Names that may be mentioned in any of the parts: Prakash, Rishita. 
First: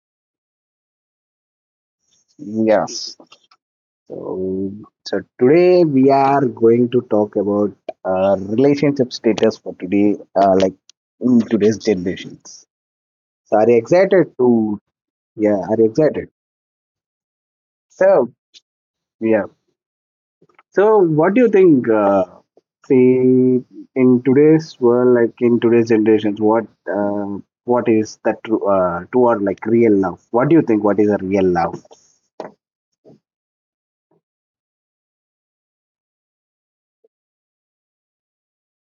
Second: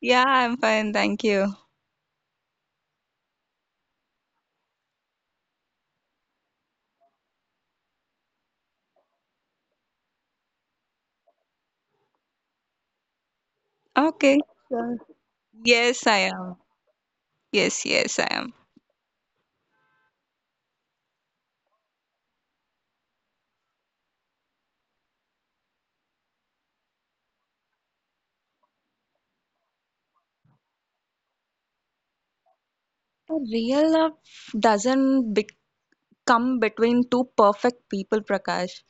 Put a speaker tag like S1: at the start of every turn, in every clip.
S1: Yeah, I'm fine, thank you.
S2: Yes. So so today we are going to talk about relationship status for today, like in today's generations. So are you excited
S1: Okay.
S2: to? Yeah, are you
S1: Yes, I
S2: excited?
S1: am. Yes, yes, I
S2: So,
S1: am.
S2: yeah. So, what do you think? See, in today's world, like in today's generations, uh, what is that true, true or like real love? What do you think? What is a real love?
S1: A real love doesn't bec come between two perfect people, Prakash.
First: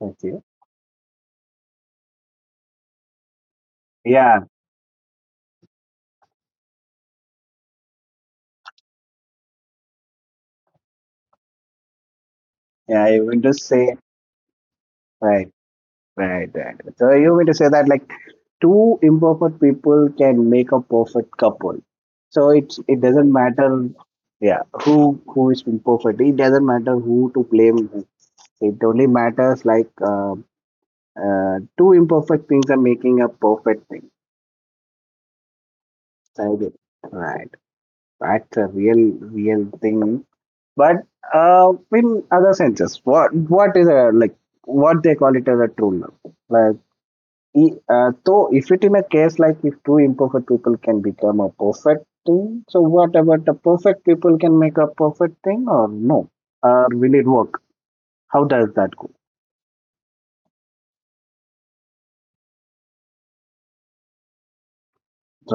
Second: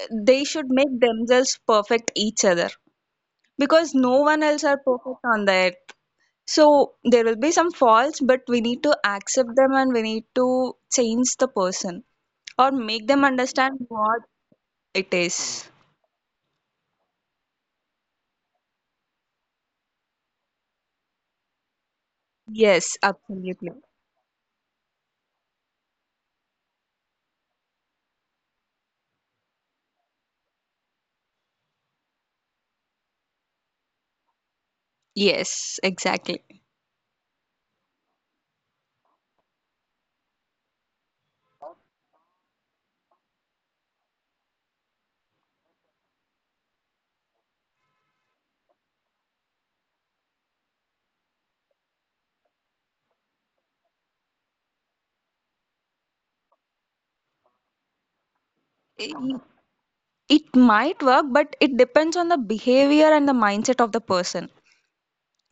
S2: Okay.
S1: They should make themselves perfect each other because no
S2: Yeah,
S1: one else are perfect on the earth. So there will be some faults, but we need to accept them and we need to change the person or make
S2: yeah.
S1: them
S2: You mean to
S1: understand
S2: say
S1: what it
S2: right,
S1: is.
S2: right, right. So you mean to say that like two imperfect people can make a perfect couple. So it's,
S1: Yes,
S2: it doesn't
S1: absolutely.
S2: matter, yeah, who is imperfect. It doesn't matter who to blame. It only matters like two imperfect things are making a perfect thing.
S1: Yes, exactly.
S2: I get it. Right. That's a real, real thing. But in other senses, what is a like what they call it as a true love? Like, so if it in a case like if two imperfect people can become a perfect thing, so what about the perfect people can make a perfect thing or no? Or will it work? How does that go?
S1: I- It might work, but it depends on the behavior and the mindset of the person.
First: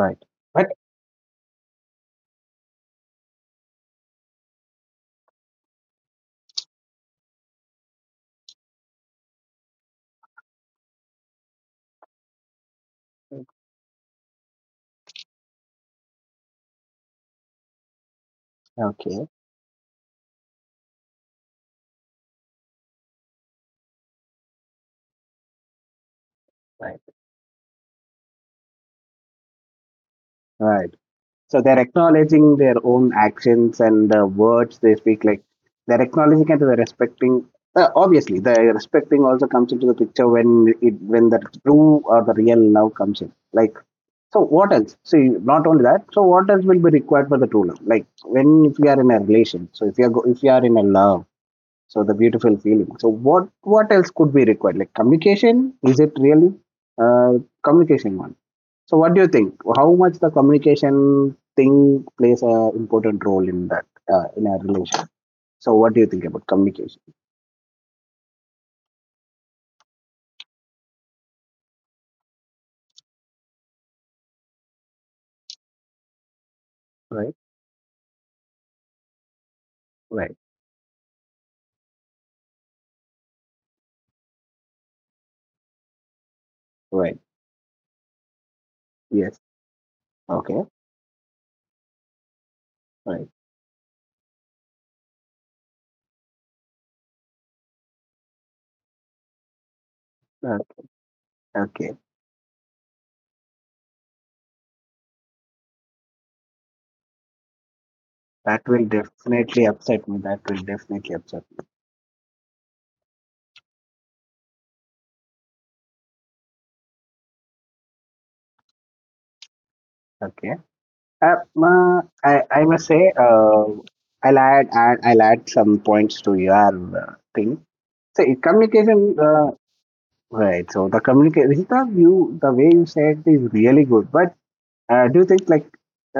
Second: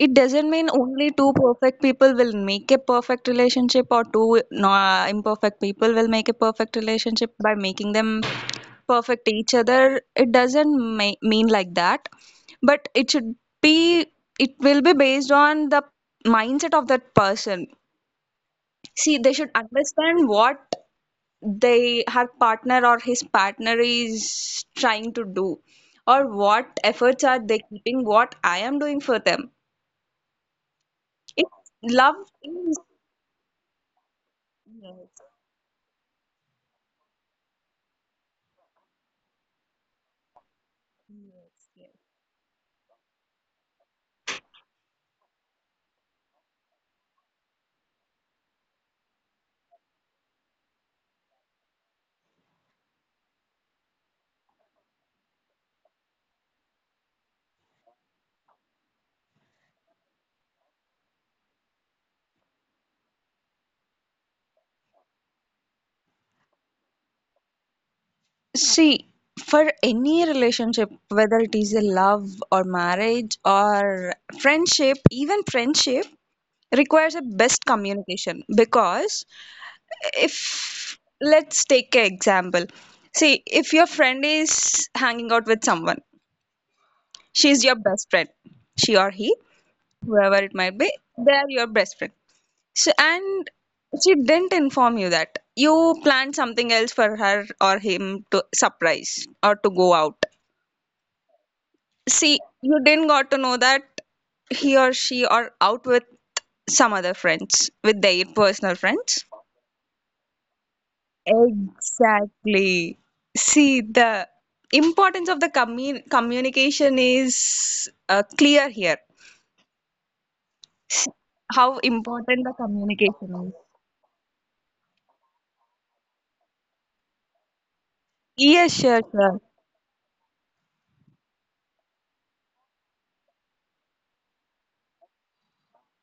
S1: It doesn't
S2: But
S1: mean only two perfect people will make a perfect relationship or two no, imperfect people will make a perfect relationship by making them perfect each other. It doesn't mean like that, but it should be, it will be based on the mindset of that person. See,
S2: okay.
S1: they should understand what they her partner or his partner is trying to do or what
S2: Right.
S1: efforts are they keeping what I am doing for them
S2: Right.
S1: it
S2: So they're
S1: love
S2: acknowledging their
S1: is
S2: own actions and the words they speak. Like they're acknowledging and they're respecting. Obviously, the respecting also comes into the picture when it when the true or the real love comes in. Like so, what else? See, not only that. So, what else will be required for the true love? Like when if you are in a relation. So if you are go, if you are in a love so the beautiful feeling. So what else could be required? Like communication? Is it really uh, communication one? So what do you think? How much the communication thing plays a important role in that in a relation? So what do you think about communication?
S1: see, for any relationship, whether it is a love or marriage or friendship, even friendship requires a
S2: Right,
S1: best communication because
S2: right,
S1: if let's take an example, see if your friend is hanging out with someone,
S2: right.
S1: she's your best friend, she or
S2: Yes.
S1: he, whoever
S2: Okay.
S1: it might be, they're your best friend, so
S2: Right.
S1: and she didn't inform you that you planned something else for her or him to surprise or to go out,
S2: Uh, okay.
S1: see you didn't got to know that he or she are out with some other friends, with their
S2: That will
S1: personal friends.
S2: definitely upset me. That will definitely upset me.
S1: Exactly. See, the importance of the communication is clear here.
S2: Okay.
S1: s-
S2: Uh, uh,
S1: how
S2: I I
S1: important the
S2: must say
S1: communication is.
S2: I'll add some points to your thing. So it-
S1: Yes,
S2: communication,
S1: sure,
S2: uh,
S1: sure.
S2: right? So the communication, Rishita, you the way you said is really good. But do you think like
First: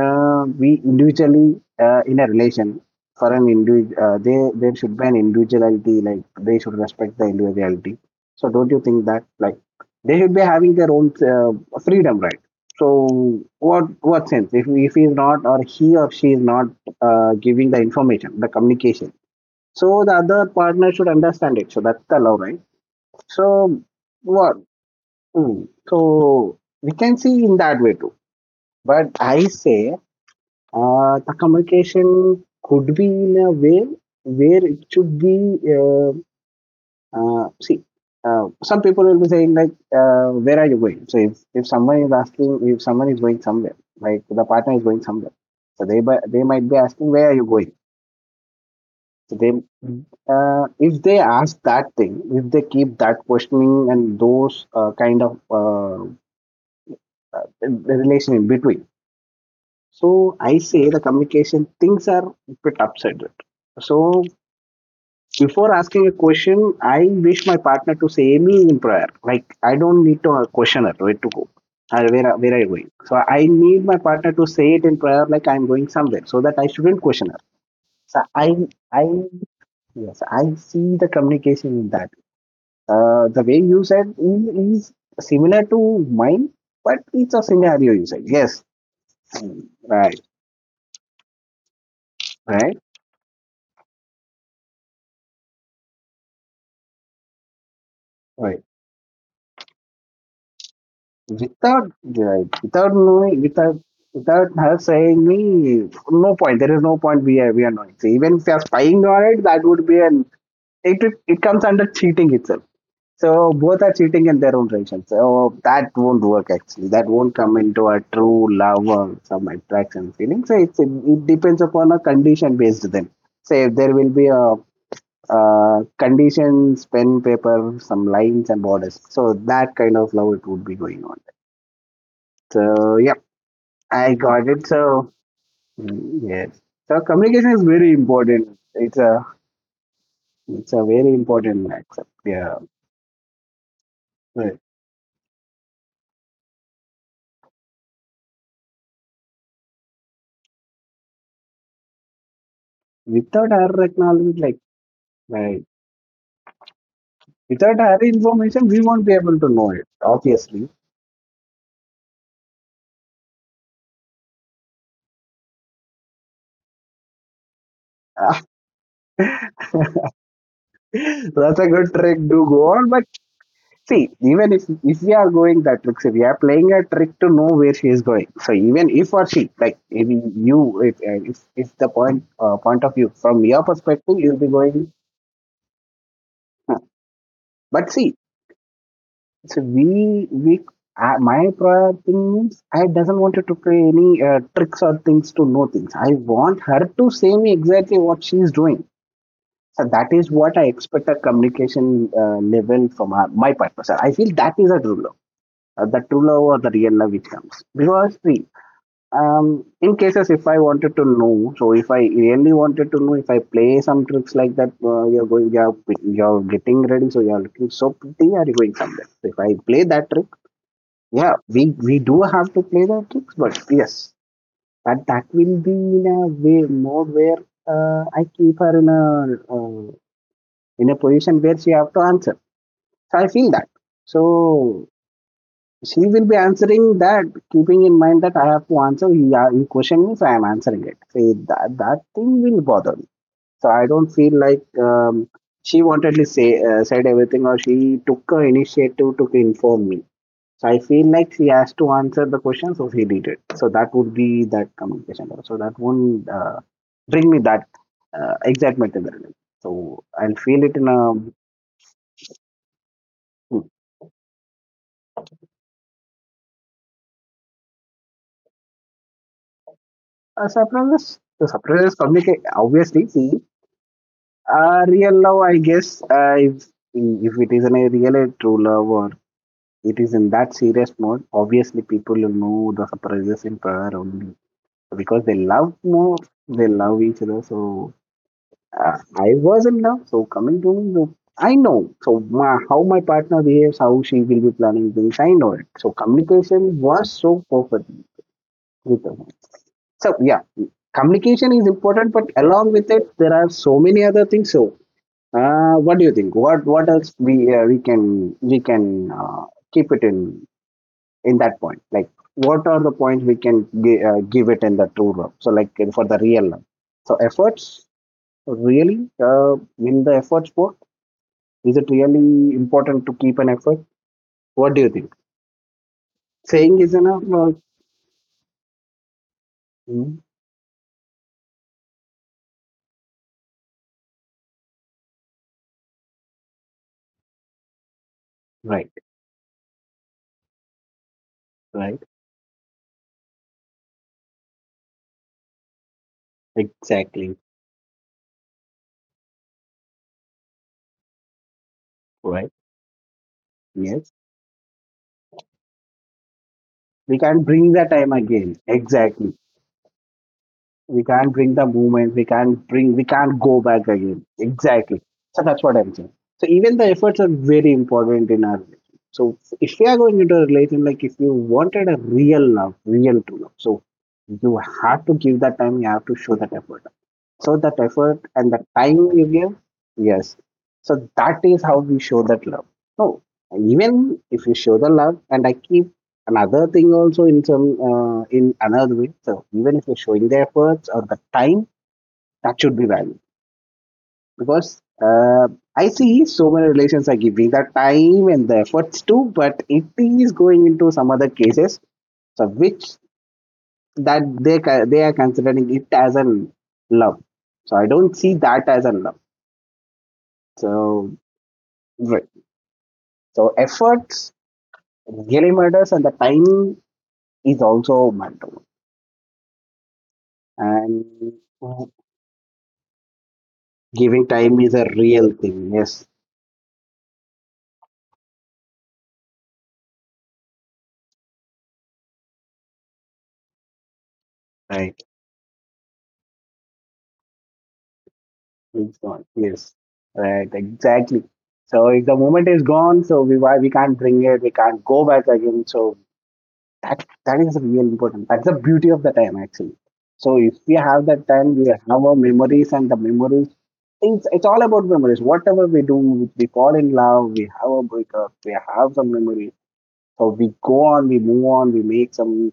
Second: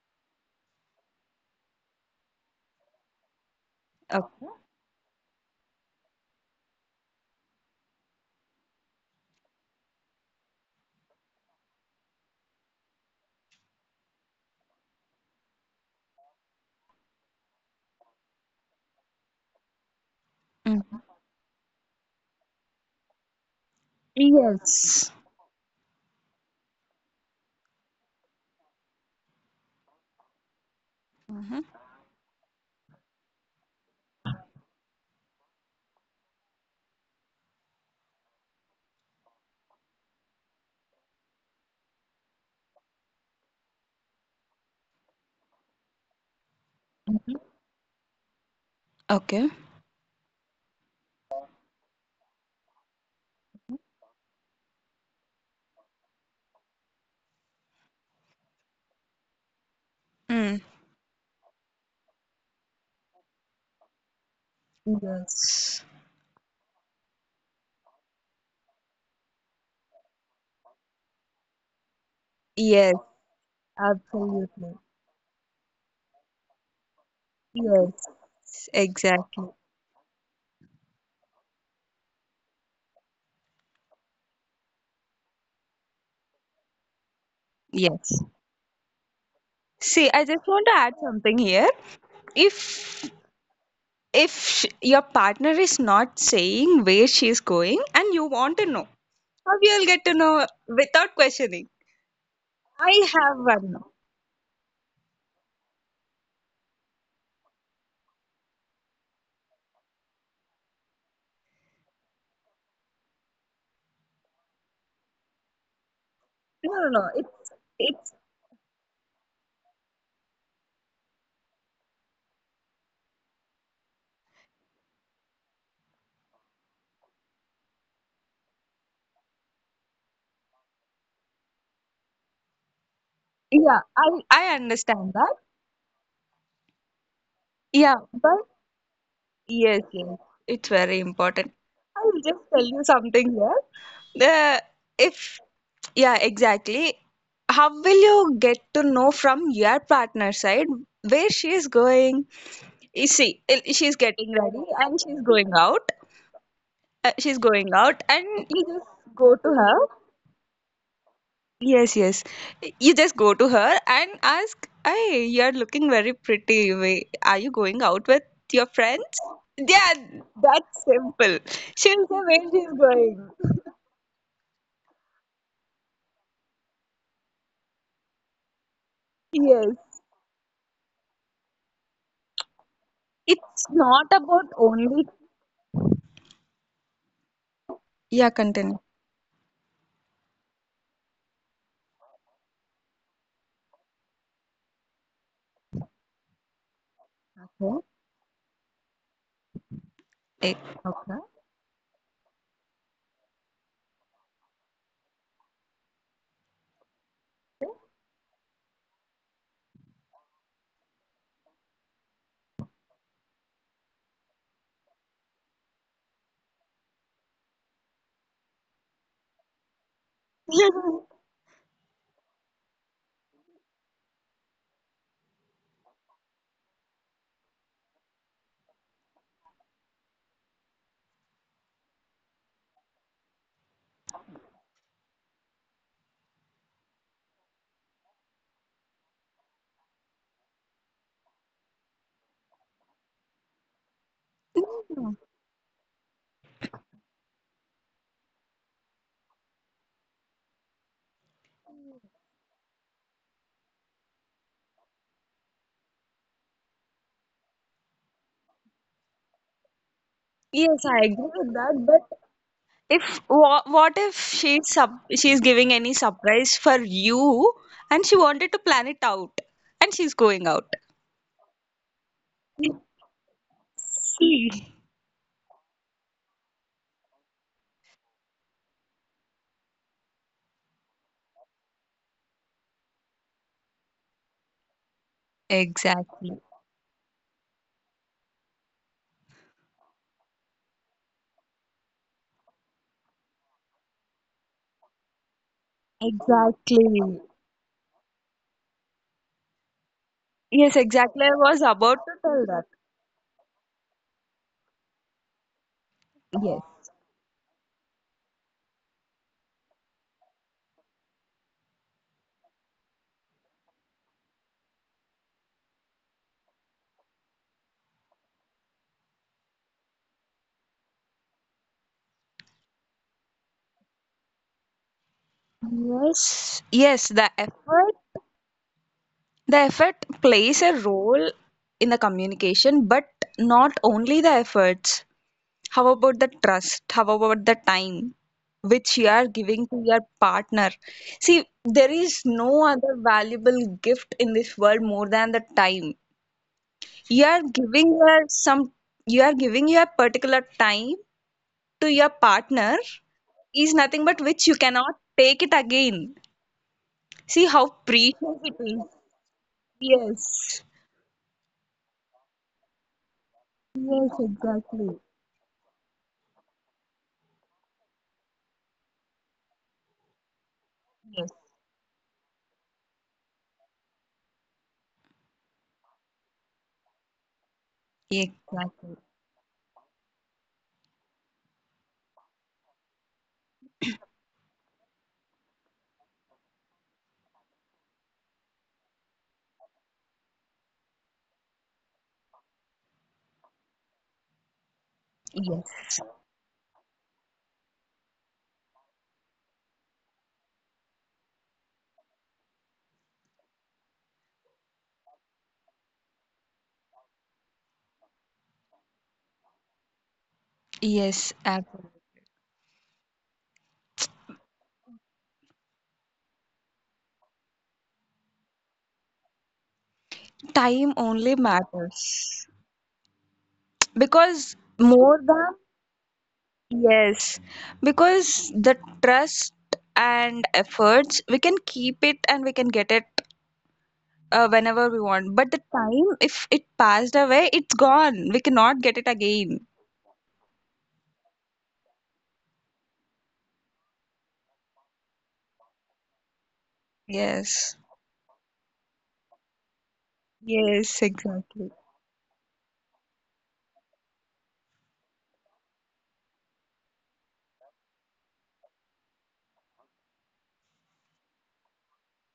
S2: we individually in a relation for an individual, they
S1: Okay.
S2: there should be an individuality. Like they should respect the individuality. So don't you think that like they should be having their own freedom, right? So what sense if he is not or he or she is not giving the information, the communication. So the other partner should
S1: Hmm.
S2: understand it. So that's the love, right? So what?
S1: Yes.
S2: So we can see in that way too. But I say the
S1: Hmm.
S2: communication could be in a way where it should be. See, some people will be saying like, "Where are you going?" So if someone is asking, if someone is going somewhere, like the partner is going somewhere, so they bu- they might be asking,
S1: Mhm.
S2: "Where are you going?" So
S1: Okay.
S2: they if they ask that thing, if they keep that questioning and those kind of the relation in between. So
S1: Mm.
S2: I say the communication things are a bit upside down. So
S1: Yes.
S2: before asking a question, I wish my partner to say me in prayer. Like I don't need to question it where to go. Where are you
S1: Yes,
S2: going? So I need my partner to
S1: absolutely.
S2: say it in prayer, like I'm going somewhere, so that I shouldn't question her. So I
S1: Yes,
S2: I
S1: exactly.
S2: yes I see the communication in that. The way you said is similar to mine, but it's a scenario you
S1: Yes.
S2: said. Yes, mm,
S1: See, I
S2: right.
S1: just want to add something here.
S2: Right?
S1: If your partner is not saying where she is going and you want
S2: Right.
S1: to know, how you'll get to know without questioning.
S2: Without
S1: I have
S2: knowing,
S1: one.
S2: without
S1: No,
S2: without her saying me, no point. There is no point we are knowing. So even if you are spying on it, that would be an it comes under cheating itself. So both are cheating in their own direction. So that won't work actually.
S1: no,
S2: That
S1: no.
S2: won't come into a
S1: It's...
S2: true love or some attraction feeling. So it depends upon a condition based then. Say if there will be a conditions, pen, paper, some lines and borders. So that kind of love it would be going on. So yeah,
S1: Yeah,
S2: I got
S1: I
S2: it. So
S1: understand that.
S2: mm, yes, so communication is very
S1: Yeah, but
S2: important.
S1: yes, yes, it's
S2: It's a
S1: very
S2: very
S1: important.
S2: important
S1: I
S2: accept.
S1: will just
S2: Yeah,
S1: tell you something here.
S2: right.
S1: The if, yeah, exactly. How will you get to know from your partner side where she is going? You see,
S2: Without
S1: eh,
S2: our
S1: she's getting
S2: acknowledgement, like
S1: ready and she's going
S2: right,
S1: out. She's going
S2: without our
S1: out, and you
S2: information, we won't be
S1: just go
S2: able to
S1: to
S2: know
S1: her.
S2: it. Obviously,
S1: Yes, yes. You just go to her and ask, "Hey, you're looking very pretty. Are you going out with your friends?" Yeah, that's simple.
S2: that's a good
S1: She'll
S2: trick
S1: say
S2: to
S1: where
S2: go
S1: she's
S2: on, but
S1: going.
S2: see, even if we are going that trick, so we are playing a trick to know where she is going. So even if or she,
S1: Yes.
S2: like if you, if the point point of view from your
S1: It's...
S2: perspective, you'll be going. "Huh." But see,
S1: yeah, continue.
S2: so we my prior thing means I doesn't want her to play any tricks or things to know things. I want her to say me exactly what she is doing. So that is what
S1: Eh,
S2: I expect a communication level from her, my part. So I feel that is a rule. The true love or the real love it comes because see um, in cases if I wanted to know so if I really wanted to know if I play some tricks like that you're going you're getting ready so you're looking so pretty are you going somewhere so if I play that trick
S1: yes,
S2: yeah we do have to play that tricks but yes but that will be in a way more where I keep her uh, in a position where she have to answer so I feel that so she will be answering that, keeping in mind that I have to answer. You question me, so I am answering it. So that thing will bother me. So I don't feel like she wantedly say said everything or she took her initiative to inform me. So I feel like she has to answer the question, so she did it. So that would be that communication. So that won't bring me that excitement in the relationship. So I'll feel it in
S1: yes,
S2: a,
S1: I agree with that, but if
S2: hmm.
S1: what, what if she's giving any surprise for you and she wanted to plan it out and she's
S2: A
S1: going out.
S2: surprise. The surprise communicate obviously.
S1: See.
S2: Real love, I guess, if it is a real true love or it is in that serious mode, obviously people will know the surprises in prayer only because they love more, they
S1: Exactly.
S2: love each other. So I was in love. So coming to me, no, I know. So my, how my partner behaves, how she will be planning things, I know it. So communication was
S1: Exactly.
S2: so perfect with her. So yeah,
S1: Yes,
S2: communication
S1: exactly. I
S2: is
S1: was
S2: important, but
S1: about to
S2: along
S1: tell
S2: with
S1: that.
S2: it, there are so many other things. So what do you think? What else
S1: Yes.
S2: we we can keep it in that point? Like, what are the points we can give it in the true love? So, like in- for the real love. So, efforts really in the efforts part is it really important to keep an effort? What do you think? Saying is
S1: Yes,
S2: enough.
S1: yes,
S2: Or-
S1: the effort, the
S2: hmm,
S1: effort plays a role in the communication, but not only the efforts. How about the trust? How about the time
S2: right,
S1: which you are giving to your partner?
S2: right,
S1: See, there is no other valuable gift in this world more than the time.
S2: exactly,
S1: You are giving your some you are giving your particular time to your
S2: right.
S1: partner is
S2: Yes,
S1: nothing but which you cannot take it again.
S2: we can bring
S1: See
S2: that
S1: how
S2: time again.
S1: precious it is.
S2: Exactly.
S1: Yes.
S2: We can't bring the movement, we can't bring, we can't go back again
S1: Yes,
S2: exactly
S1: exactly.
S2: so that's what I'm saying so even the efforts are very important in our relation so if we are going into a relation like if you wanted a real love real true love so you have to give that time you have to show that effort so that effort and the
S1: Ye-
S2: time you give, yes. So that is how we show that love. No, even if you show the love, and I keep another thing also in some in another way. So even if you're showing the efforts or the time, that should be valued because I see
S1: Yes.
S2: so many relations are giving the time and the efforts too, but it is going into some other cases. So which that they they are considering it as a love. So I don't see that as a love. So,
S1: Yes. Absolutely.
S2: right. So efforts really matters, and the time is also matter.
S1: Time
S2: And
S1: only matters
S2: giving time is
S1: because
S2: a real
S1: more
S2: thing.
S1: than,
S2: Yes,
S1: yes, because the trust and efforts we can keep it and we can get it
S2: right.
S1: whenever we want. But the time, if it passed away, it's gone. We
S2: It's
S1: cannot get
S2: gone.
S1: it
S2: Yes,
S1: again.
S2: right. Exactly. So if the moment is gone, so we why we can't bring it. We can't go back again. So that is real
S1: Yes.
S2: important. That's the beauty of the time actually. So if we have
S1: Yes.
S2: that time, we have
S1: Exactly.
S2: our memories, and the memories it's all about memories. Whatever we do, we fall in love, we have a breakup, we have some memories. So we go on, we move on, we make some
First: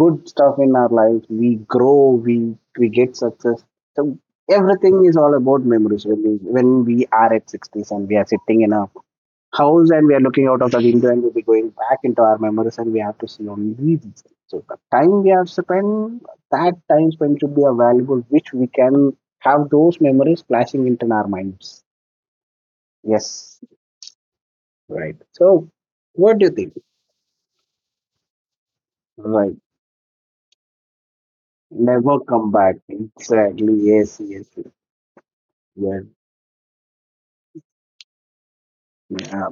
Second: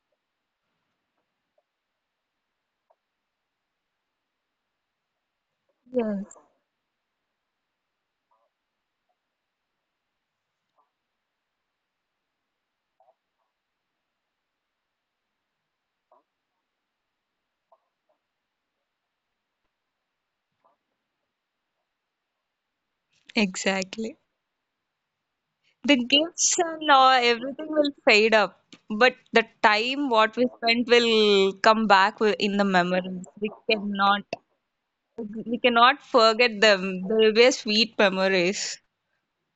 S2: good stuff in our life. We grow, we get success. So everything is all about memories. When we
S1: Yes.
S2: when we are at sixties and we are sitting in a house and we are looking out of the window and we'll be going back into our memories and we have to see only these things. So the time we have spent, that time spent should be a valuable which we can have those memories flashing into our minds. Yes,
S1: Exactly.
S2: right. So
S1: The
S2: what do you
S1: gifts
S2: think?
S1: and all, everything will fade up, but the
S2: Right.
S1: time what we spent will come back
S2: Never come
S1: in the
S2: back.
S1: memories.
S2: Exactly. Yes, yes, yes.
S1: We cannot
S2: Yes.
S1: forget them. They will be sweet memories.
S2: Yeah.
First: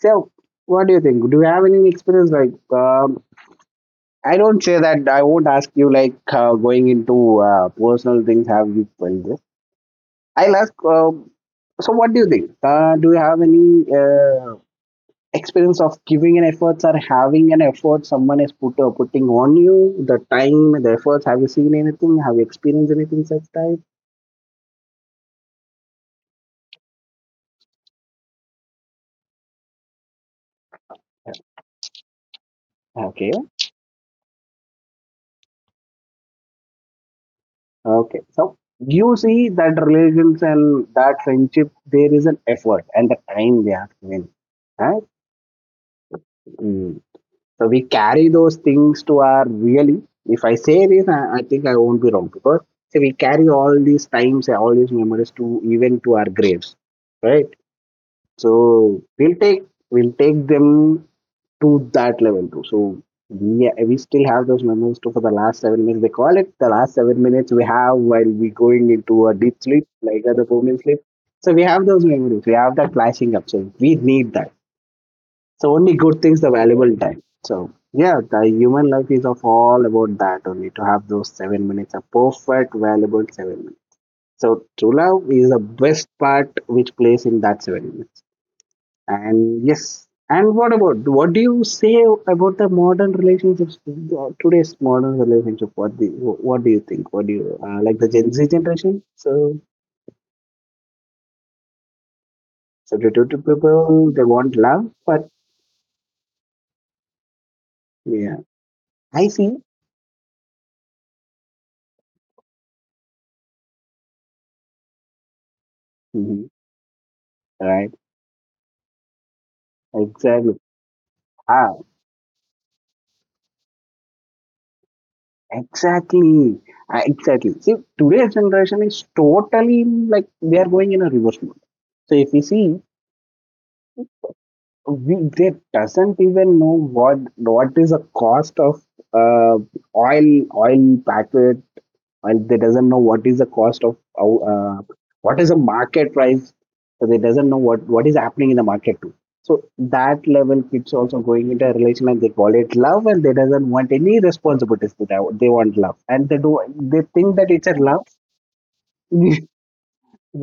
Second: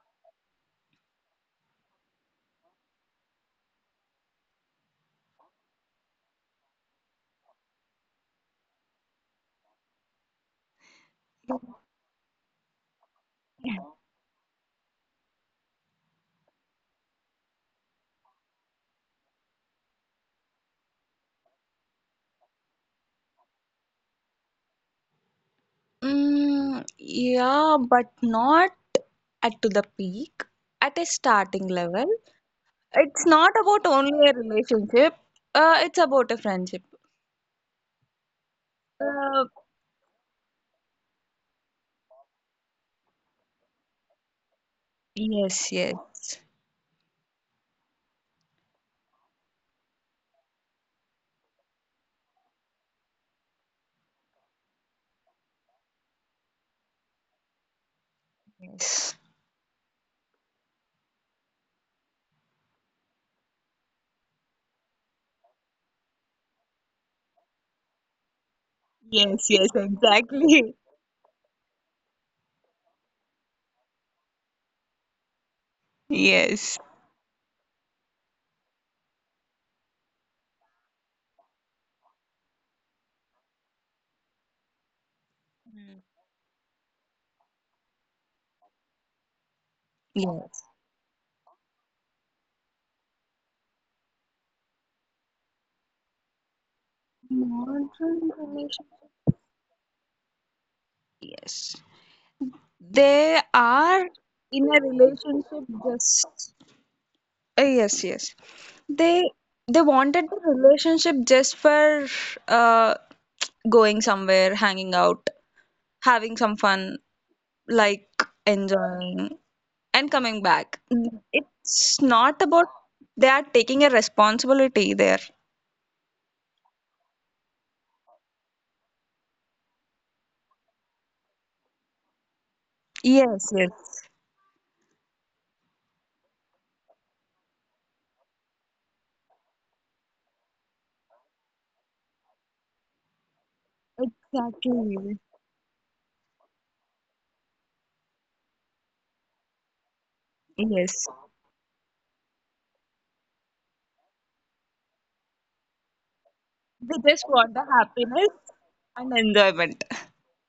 S2: So what do you think? Do you have any experience like I don't say that I won't ask you like going into personal things. Have you felt this? I'll ask. So, what do you think? Do you have any experience of giving an efforts or having an effort someone is putting on you? The time, the efforts. Have you seen anything? Have you experienced anything such type?
S1: Mm, yeah, but not at to the peak, at a starting level.
S2: Yeah,
S1: It's
S2: okay.
S1: not about only a relationship. It's about a friendship.
S2: Okay. So you
S1: Uh,
S2: see that relations and that friendship, there is an effort and the time they have given. Right?
S1: yes, yes,
S2: Hmm. So we carry those things to our really. If I say this, I think I won't be wrong because see, we carry all these times, all these memories to even to our graves, right? So
S1: yes,
S2: we'll take them to that level too. So we still have those memories too for the last 7 minutes. They call it the last 7 minutes we have while we going into a
S1: yes,
S2: deep
S1: yes,
S2: sleep, like the
S1: exactly.
S2: permanent sleep. So we have those memories. We have that flashing up. So we need that. So only good things the
S1: Yes.
S2: valuable time. So yeah, the human life is of all about that only to have those 7 minutes, a perfect valuable 7 minutes. So true love is the best part which plays in that 7 minutes. And yes, and
S1: Yes.
S2: what about what do you say about the modern relationships? Today's modern relationship. What do you think? What do you like the
S1: Modern
S2: Gen Z
S1: relationship.
S2: generation? So
S1: Yes.
S2: substitute
S1: They are
S2: people they want
S1: in a
S2: love, but
S1: relationship just yes, yes.
S2: yeah,
S1: They
S2: I see.
S1: they wanted the relationship just for uh going somewhere, hanging out, having
S2: Mhm.
S1: some fun,
S2: Right,
S1: like enjoying and coming
S2: exactly.
S1: back.
S2: Ah,
S1: It's not about, they are taking a responsibility there.
S2: exactly. Exactly. See, today's generation is totally like they are going in a reverse mode. So if you see,
S1: Yes, yes.
S2: we, they doesn't even know what is the cost of uh, oil packet while they doesn't know what is the cost of how,
S1: Exactly.
S2: what is the market price so they doesn't know what is happening in the market too so that level
S1: Yes.
S2: kids also going into a relation and they call it love and they doesn't want any responsibilities to that they want love and they do they
S1: They just
S2: think
S1: want
S2: that
S1: the
S2: it's a love
S1: happiness and enjoyment.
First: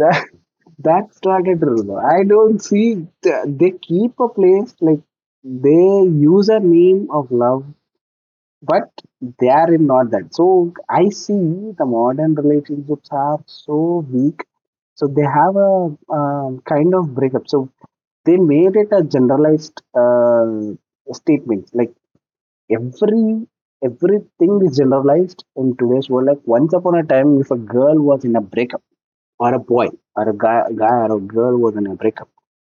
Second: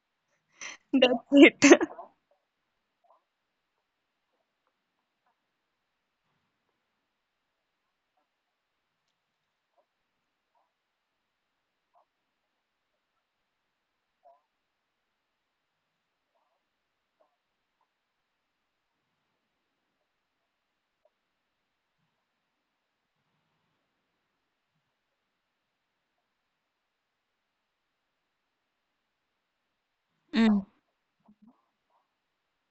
S2: that that's
S1: That's
S2: not a
S1: it.
S2: true love. I don't see they keep a place like they use a name of love but they are in not that. So I see the modern relationships are so weak. So they have a kind of breakup. So they made it a generalized statement. Like every everything is generalized in today's world. Like once upon a time, if a girl was in a breakup or a boy or
S1: Mm.
S2: a guy or a girl was in a breakup.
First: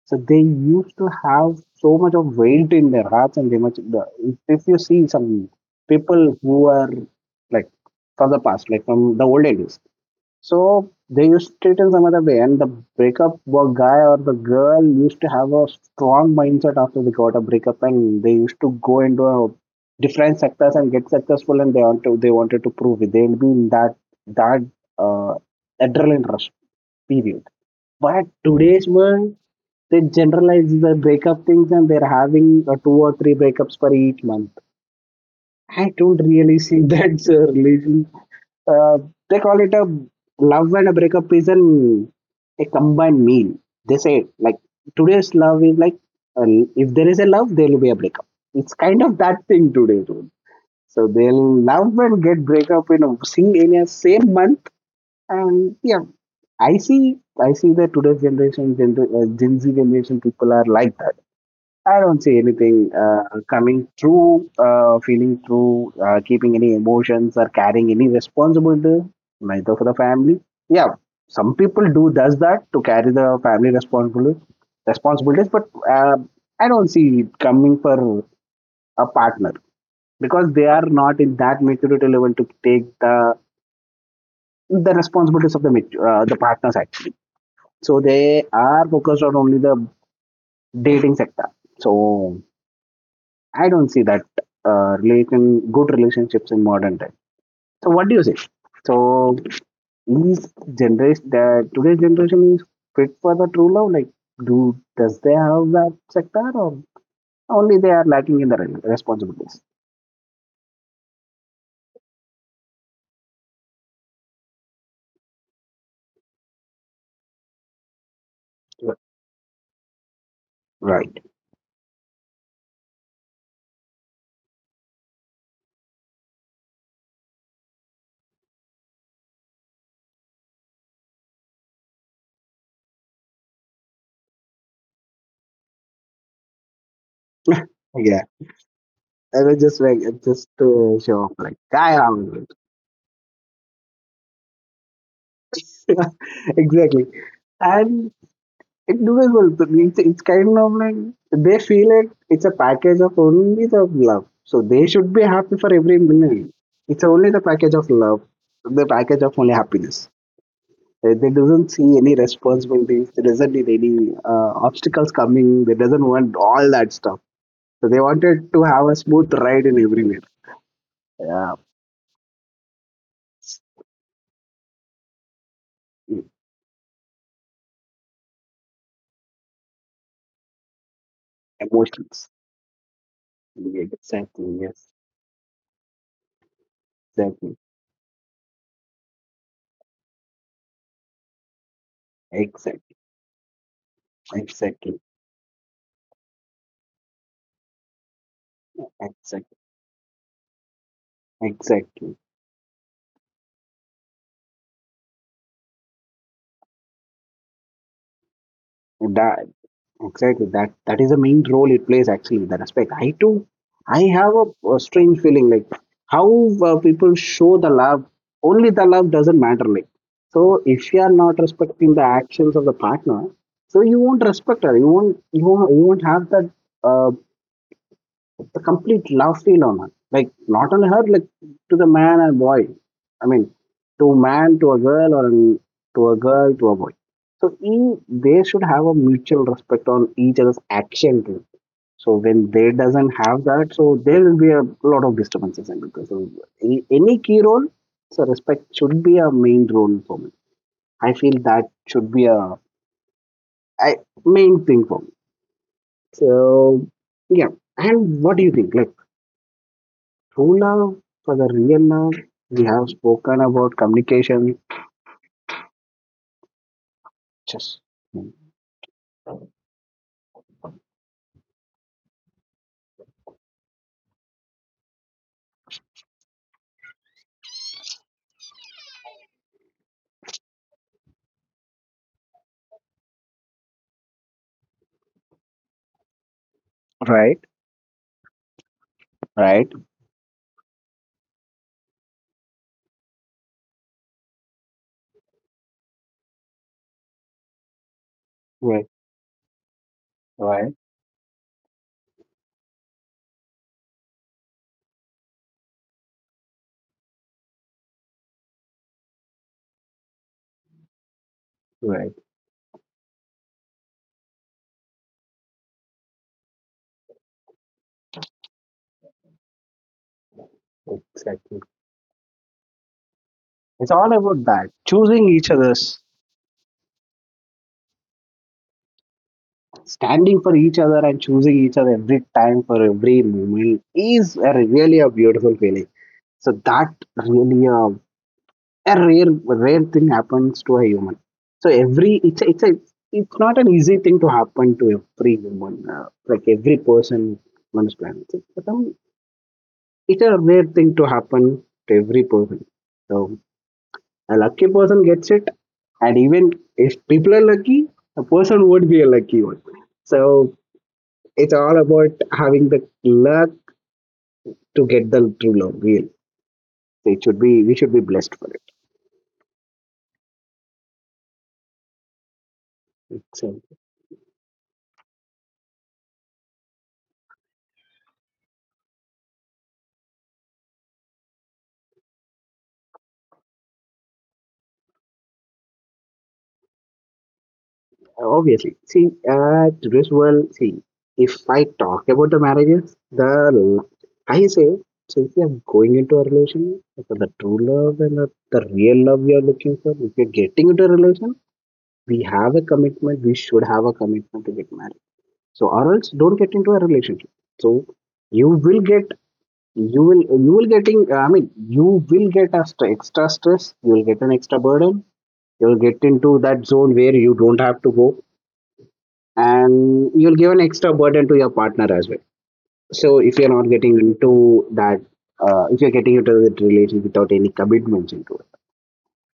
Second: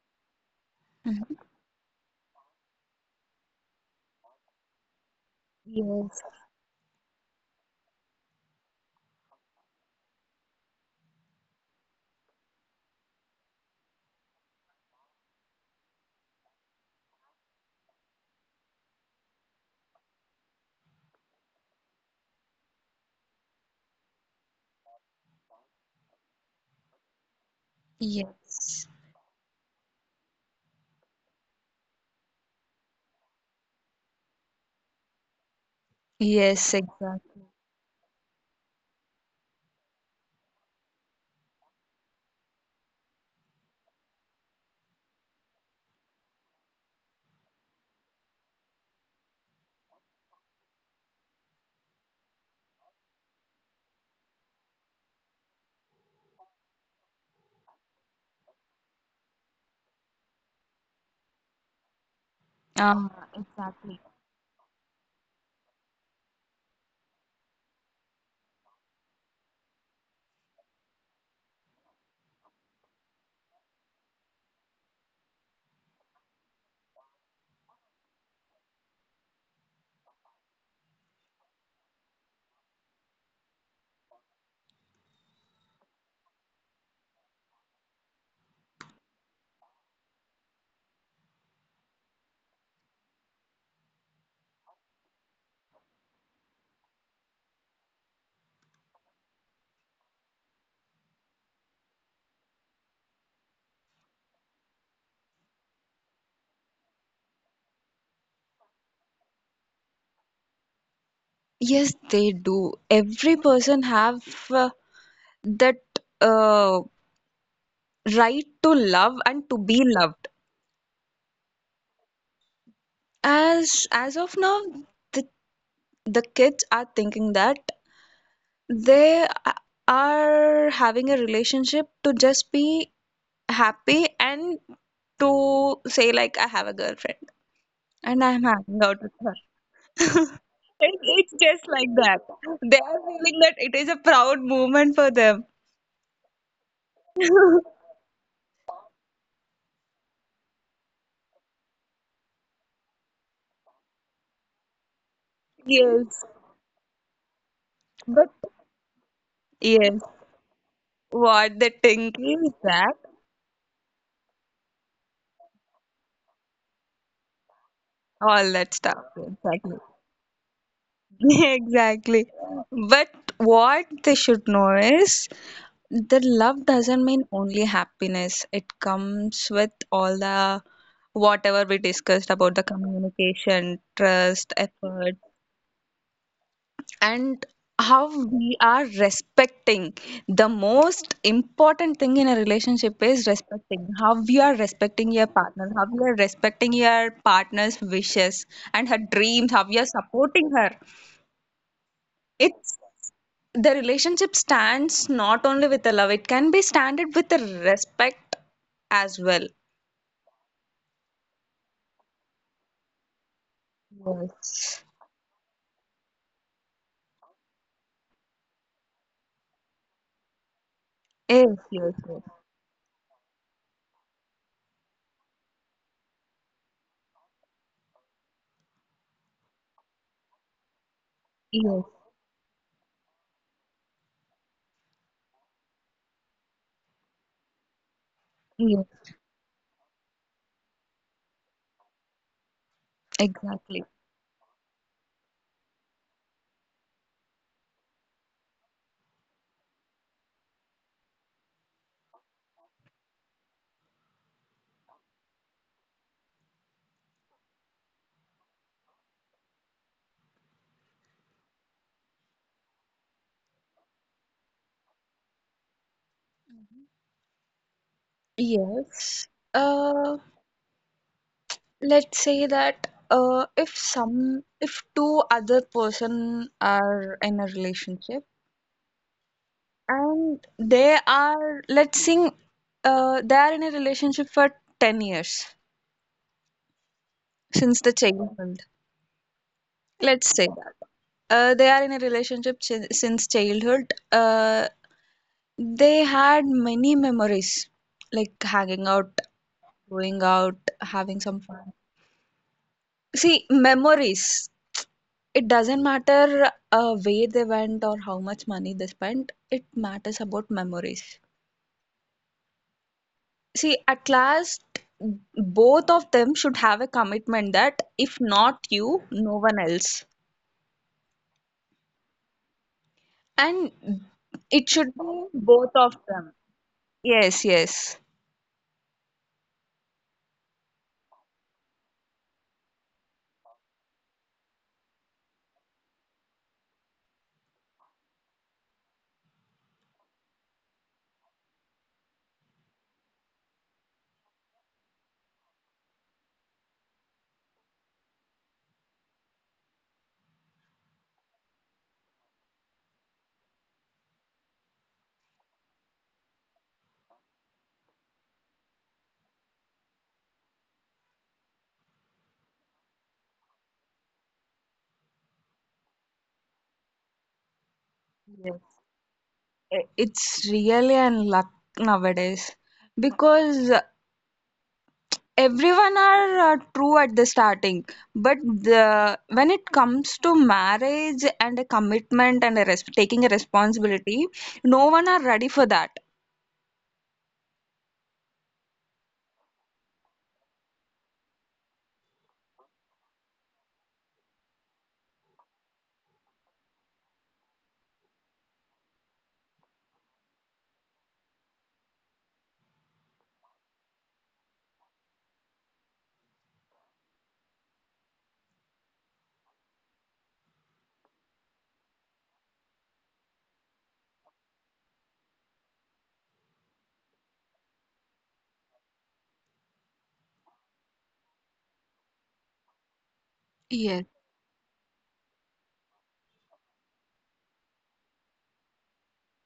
S2: So they used to
S1: Mm.
S2: have so much of weight in their hearts, and they much. If you see some
S1: Yes,
S2: people who are like from the past, like from the old ages. So they used it in some other way, and the guy or the girl used to have a strong mindset after they got a breakup, and they used to go into a different sectors and get successful, and they wanted to prove it. They'll be in that uh, adrenaline rush period. But today's
S1: yes,
S2: world, they generalize the breakup things, and they're having two or three breakups per each month. I don't really
S1: yes,
S2: see that's a
S1: exactly.
S2: relation. Uh, they call it a love and a breakup is an a combined meal. They say like today's love is like uh, if there is a love, there will be a breakup. It's kind of that thing today, dude. So they'll love and get breakup in a same month, and yeah, I see that today's generation, Gen Z generation people are like that. I don't see anything
S1: Ah,
S2: coming
S1: exactly.
S2: through, feeling through, keeping any emotions or carrying any responsibility, neither for the family. Yeah, some people do does that to carry the family responsibilities, but uh, I don't see it coming for a partner because they are not in that maturity level to take the responsibilities of the partners actually. So they are focused on only the dating sector. So I don't see that relation good relationships in modern time. So what do you say? So is generation the today's generation is fit for the true love? Like do does they have that sector or only they are lacking in the responsibilities?
S1: Yes, they do. Every person have uh, that uh, right to love and to be loved.
S2: Right.
S1: As of now, the the kids are thinking that they a- are having a relationship to just be happy and to say like, "I have a girlfriend
S2: Yeah.
S1: and I'm hanging out with her."
S2: I was just like just to
S1: It,
S2: show off
S1: it's
S2: like
S1: just
S2: I
S1: like that.
S2: am
S1: They are feeling that it is a proud moment for them.
S2: exactly. And it's doable. But it's kind of like they feel it. It's a package of only the love. So they should be happy for every
S1: Yes.
S2: minute. It's only the package of love,
S1: But
S2: the package of only
S1: yes,
S2: happiness. They
S1: what
S2: doesn't
S1: they
S2: see any
S1: think is that
S2: responsibilities. They doesn't need any obstacles coming. They doesn't want all that stuff. So they wanted
S1: all
S2: to
S1: that
S2: have a
S1: stuff.
S2: smooth ride in
S1: Exactly.
S2: everywhere. Yeah,
S1: Exactly. But what they should know is
S2: mm,
S1: that love doesn't mean only happiness. It comes with all the, whatever we
S2: emotions.
S1: discussed about the communication,
S2: Yeah, exactly.
S1: trust,
S2: Yes.
S1: effort, and
S2: Exactly.
S1: how we are respecting. The most important thing in a
S2: Exactly.
S1: relationship is respecting, how you are
S2: Exactly.
S1: respecting your partner, how you are respecting your partner's wishes and her dreams,
S2: Exactly.
S1: how you are supporting her.
S2: Exactly.
S1: It's, the relationship stands not only with the love, it can be standard with the respect as
S2: That
S1: well.
S2: Exactly. That is the main role it plays actually. The respect. I too. I have a,
S1: Yes.
S2: a strange feeling like how people show the love. Only the love doesn't matter. Like so, if you are not
S1: Yes, yes,
S2: respecting the
S1: yes,
S2: actions of the partner, so you won't respect her. You won't. You won't. You won't have that. Uh, a complete love feel on her. Like not on her, like to
S1: yes,
S2: the man and boy. I mean, to man to a girl or an, to a girl to a boy. So they should have a
S1: yes,
S2: mutual respect on each other's action too. So when they doesn't have that,
S1: exactly.
S2: so there will be a lot of disturbances and because of any key role, so respect should be a main role for me. I feel that should be a I, main thing for me. So yeah. And what do you think? Like true love, for the real love, we have spoken about communication. Just
S1: Yes. Uh, let's say that if two other person are in a relationship and they are, let's sing, they are in a relationship for 10 years
S2: right,
S1: since the childhood.
S2: right,
S1: Let's say that they are in a relationship since childhood, they had many memories like hanging
S2: right,
S1: out, going out,
S2: right,
S1: having some fun. See, memories. It doesn't matter where they went or how much money they spent, it matters about memories.
S2: right.
S1: See, at last, both of them should have a commitment that if not you, no one else.
S2: Exactly. It's all
S1: And
S2: about that.
S1: it should
S2: Choosing each
S1: be
S2: other's,
S1: both of them. Yes, yes.
S2: standing for each other, and choosing each other every time for every moment is really a beautiful feeling. So that really a rare thing happens to a human. So every it's a, it's a, it's not an easy thing to happen to every human, like every person on this planet. It's a rare thing to happen to every person. So a lucky person gets it, and even if people are lucky, a person would be a lucky one. So it's all about having the luck to get the true love. It should be we should be blessed for
S1: Yes. It's really an luck nowadays
S2: it. So
S1: because everyone are true at the starting, but when it comes to marriage and a commitment and a taking a responsibility, no one are ready for that.
S2: Obviously, see, today's world, see, if I talk about the marriages, the l- I say, so if you're going into a relation, so the true love and the real love you're looking for, if you're getting into a relation, we should have a commitment to get married. So, or else don't get into a relationship. So, you will get, you will getting, I mean, you will get a extra stress, you will get an extra burden, you will get into that zone where you don't have to go and you'll give an extra burden to your partner as well. So if you're not
S1: Yes,
S2: getting into that, if you're getting into that relationship without any commitments into it,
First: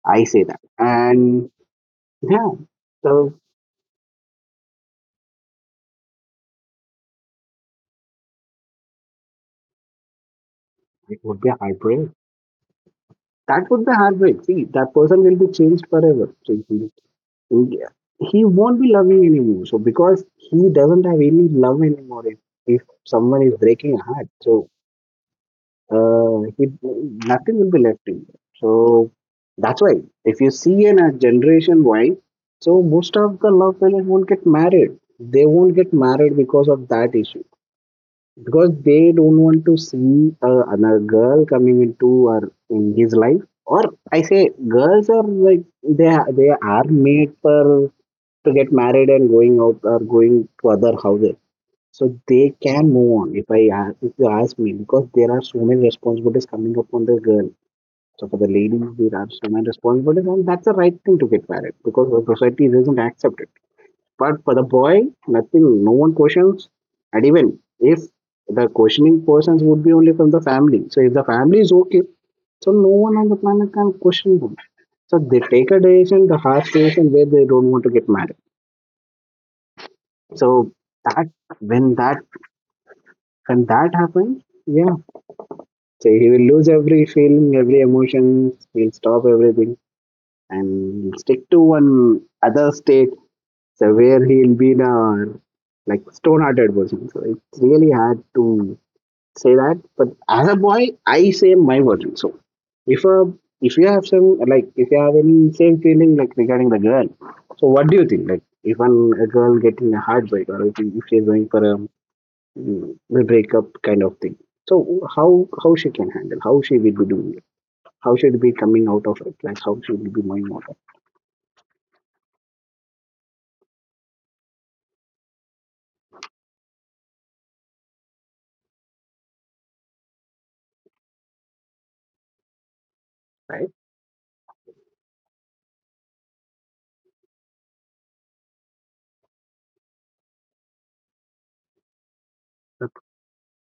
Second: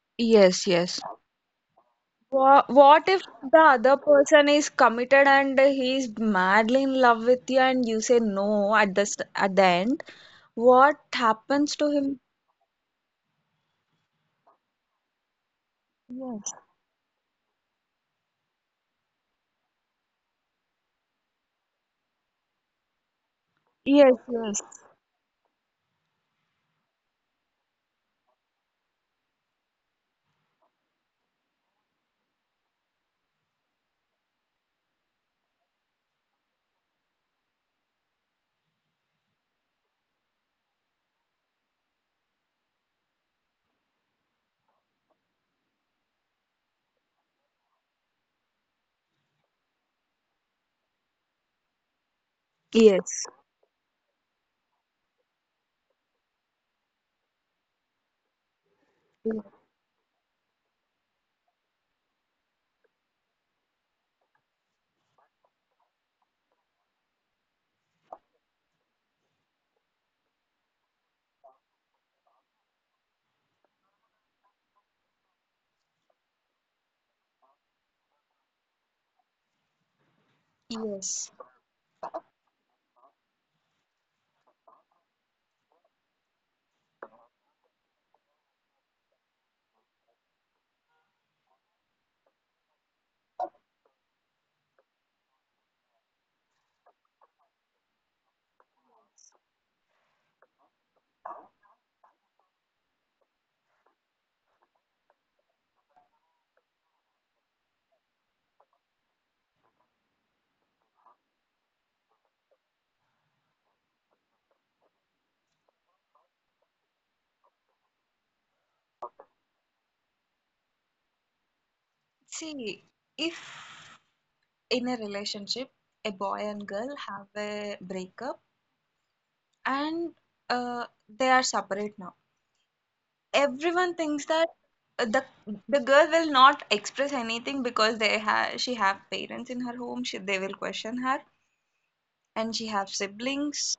S2: I say that.
S1: yes, yes.
S2: And yeah,
S1: What if
S2: so
S1: the other person is committed and he is madly in love with you and you say no at the at the end, what
S2: it would be a
S1: happens to
S2: heartbreak.
S1: him?
S2: That would be a heartbreak. See, that person will be changed forever.
S1: Yes,
S2: So if he he won't be loving anymore. So because he doesn't have any love anymore. If someone is breaking a
S1: yes,
S2: heart, so uh, he, nothing will be left in there. So that's why if you see in a generation wise, so most of the love fellows won't get married. They won't get married because of that issue because they don't want to see another girl coming into or in his life. Or I say girls are like they are made for to get married and going out or going to other houses. So they can move
S1: yes,
S2: on if I a- if you ask me because there are so many responsibilities coming upon the girl. So for the ladies, there are so
S1: yes,
S2: many responsibilities, and that's the right thing to get married because the society doesn't accept it. But for the boy, nothing, no one questions, and even if the questioning persons would be only from the family. So if the family is okay, so no one on the planet can question them. So they take a decision, the harsh decision where they don't want to get married. So that
S1: yes.
S2: when that when that happens, yeah, so he will lose every feeling, every emotion, he'll stop everything and stick to one other state so where he'll be in a like stone hearted version. So it's really hard to say that. But as a boy, I say my version. So if a if you have some like if you have any same feeling like regarding the girl, so what do you think? Like if a girl getting a heartbreak or if she's going for a, mm, a breakup kind of thing. So how she can handle? How she will be doing? How should be coming out of it? Like how should we be moving out of it?
S1: See, if in a relationship, a boy and girl have a breakup and uh, they are separate now.
S2: Right,
S1: Everyone thinks that uh, the the girl will not express anything because they have she have parents in her home. They will question her, and she have siblings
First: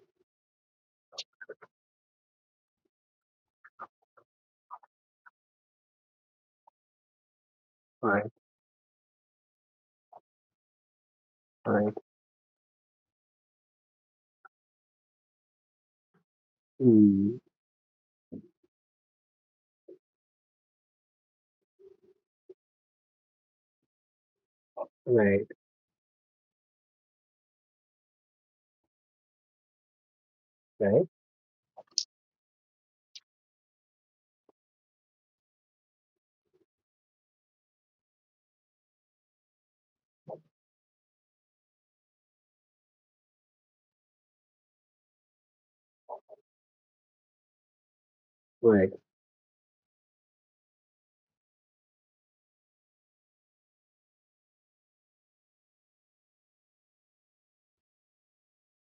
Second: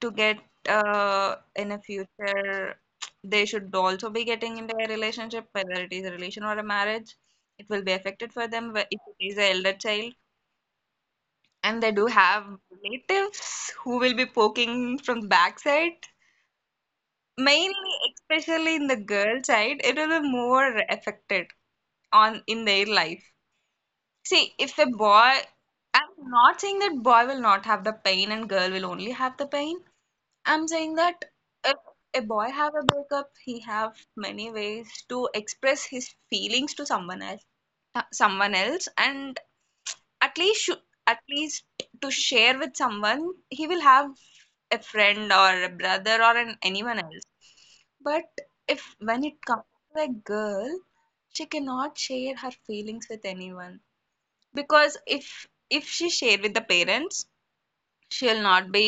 S1: to get in a future. They should also be getting into a relationship, whether it is a relation or a marriage. It will be
S2: right,
S1: affected for them if it is an elder child. And
S2: right.
S1: they do have relatives who will be poking from the backside.
S2: Mm,
S1: Mainly, especially in the girl side, it will be more affected on in their life. See, if a boy,
S2: right,
S1: I'm not saying that boy will not have the pain and girl will only have the pain. I'm saying
S2: right,
S1: that if a boy have a breakup, he have many ways to express his feelings to someone else, and at least at least to share with someone, he will have a friend or a brother or anyone else. But if
S2: right,
S1: when it comes to a girl, she cannot share her feelings with anyone because if she share with the parents, she'll not be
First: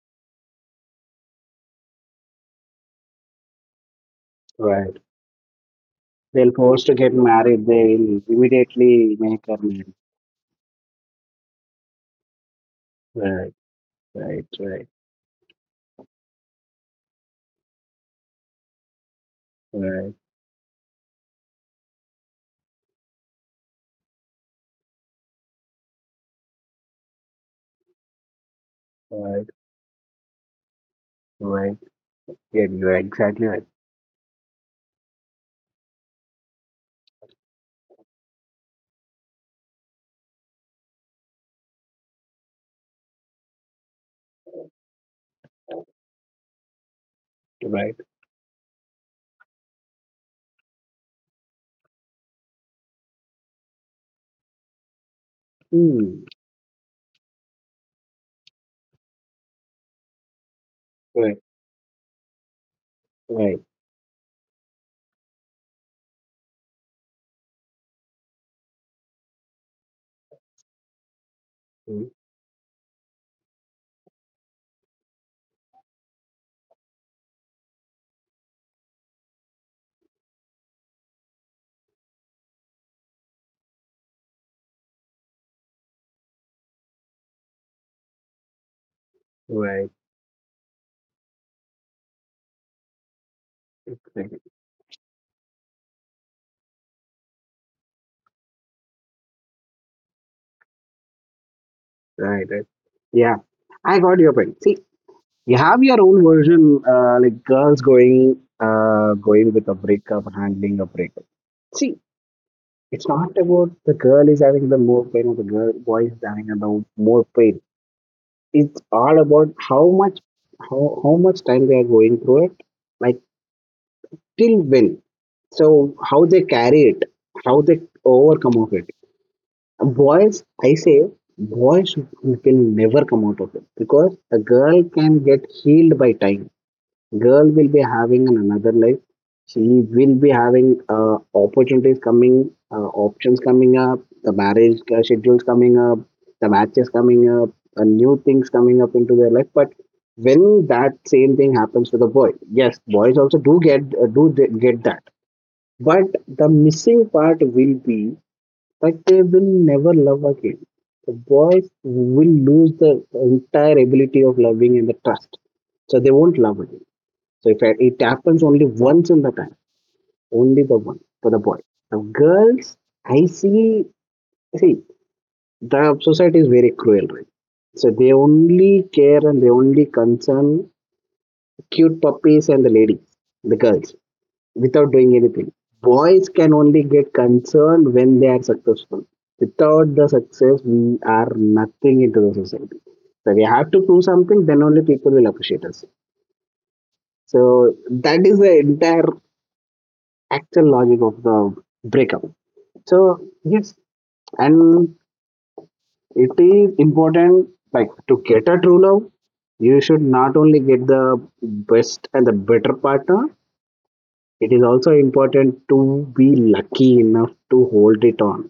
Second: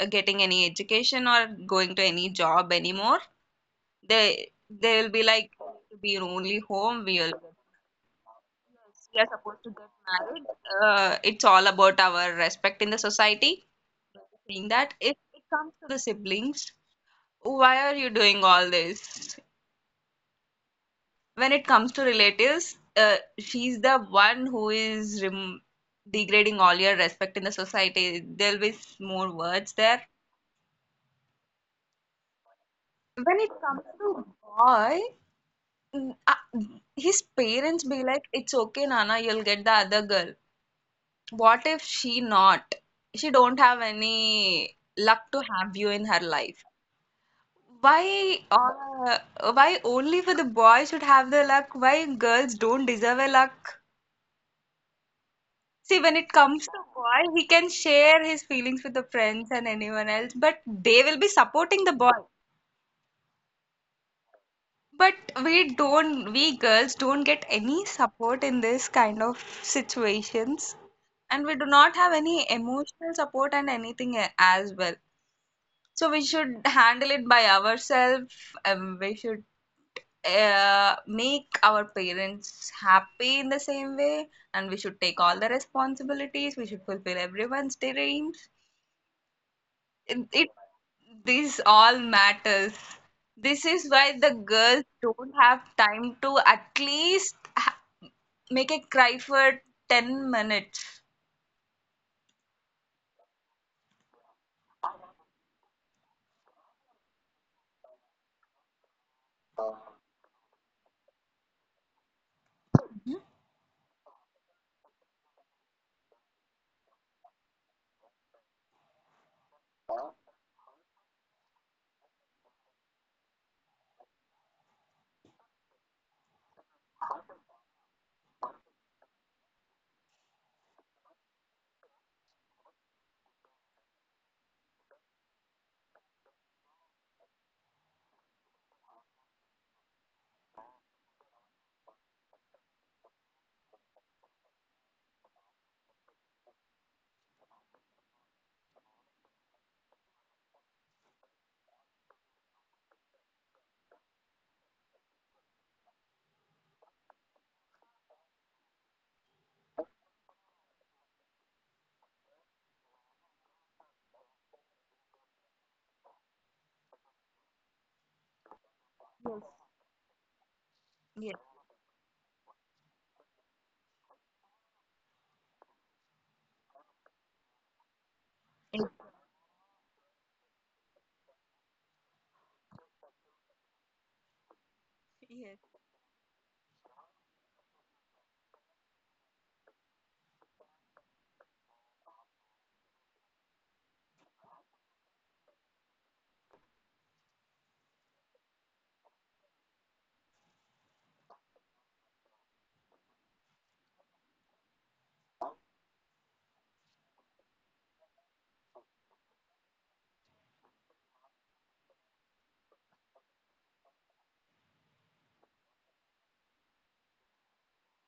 S1: getting any education or going to any job anymore. they they
S2: right,
S1: will be like, "Oh, we
S2: they'll
S1: only
S2: force to
S1: home
S2: get
S1: we will...
S2: married. They'll immediately
S1: Yes, we are
S2: make her
S1: supposed to
S2: married.
S1: get married, it's all about our respect in the
S2: Right,
S1: society."
S2: right,
S1: Being
S2: right,
S1: that if it comes to the siblings, "Why are you doing all this?"
S2: right,
S1: When it comes to relatives, she's the one who is degrading all your respect in the society. There'll be more
S2: right,
S1: words there.
S2: right. Yeah, you're exactly right.
S1: When it comes to boy, mm, uh, his parents be like, "It's okay, Nana, you'll get the other girl." What if she not? She don't have any luck to have you in her life.
S2: Right,
S1: Why uh, why only for the boy should have the luck? Why girls don't deserve a luck? See, when
S2: mm,
S1: it comes to boy, he can share his feelings with the friends and anyone else, but they will be
S2: right,
S1: supporting the boy.
S2: right,
S1: But we don't, we girls don't get any support in this kind of situations, and we do not
S2: mm,
S1: have any emotional support and anything as well. So we should handle it by ourselves. We should make our parents happy in the same way, and we should take all the responsibilities. We should fulfill everyone's dreams.
S2: right,
S1: It This all matters. This is why the
S2: exactly.
S1: girls don't have time to at least make a cry for 10 minutes.
S2: Right, right. Yeah, I got your point. See, you have your own version, like girls going, going with a breakup, handling a breakup. See, it's not about the girl is having the more pain or the girl boy is having the more pain. It's all about how much, how much time they are going through it, like till when. So how they carry it, how they overcome of it. Boys, I say, boys will never come out of it because a girl can get healed by time, girl will be having an another life, she will be having opportunities coming options coming up, the marriage schedules coming up, the matches coming up, new things coming up into their life. But when that same thing happens to the boy, yes, boys also do get get that, but the missing part will be that they will never love again, the boys will lose the entire ability of loving and the trust, so they won't love again. So if it happens only once in the time, only the one for the boy.
S1: Yes,
S2: Now girls, I see, see, the society is very cruel, right? So they only
S1: yeah,
S2: care and they only concern cute puppies and the ladies, the girls, without doing anything.
S1: yes, yes,
S2: Boys can only get concerned when they are successful. Without the success, we are nothing into the society. So we have to prove something, then only people will appreciate us. So that is the entire actual logic of the breakup. So yes, and it is important like to get a true love, you should not only get the best and the better partner, it is also important to be lucky enough to hold it on.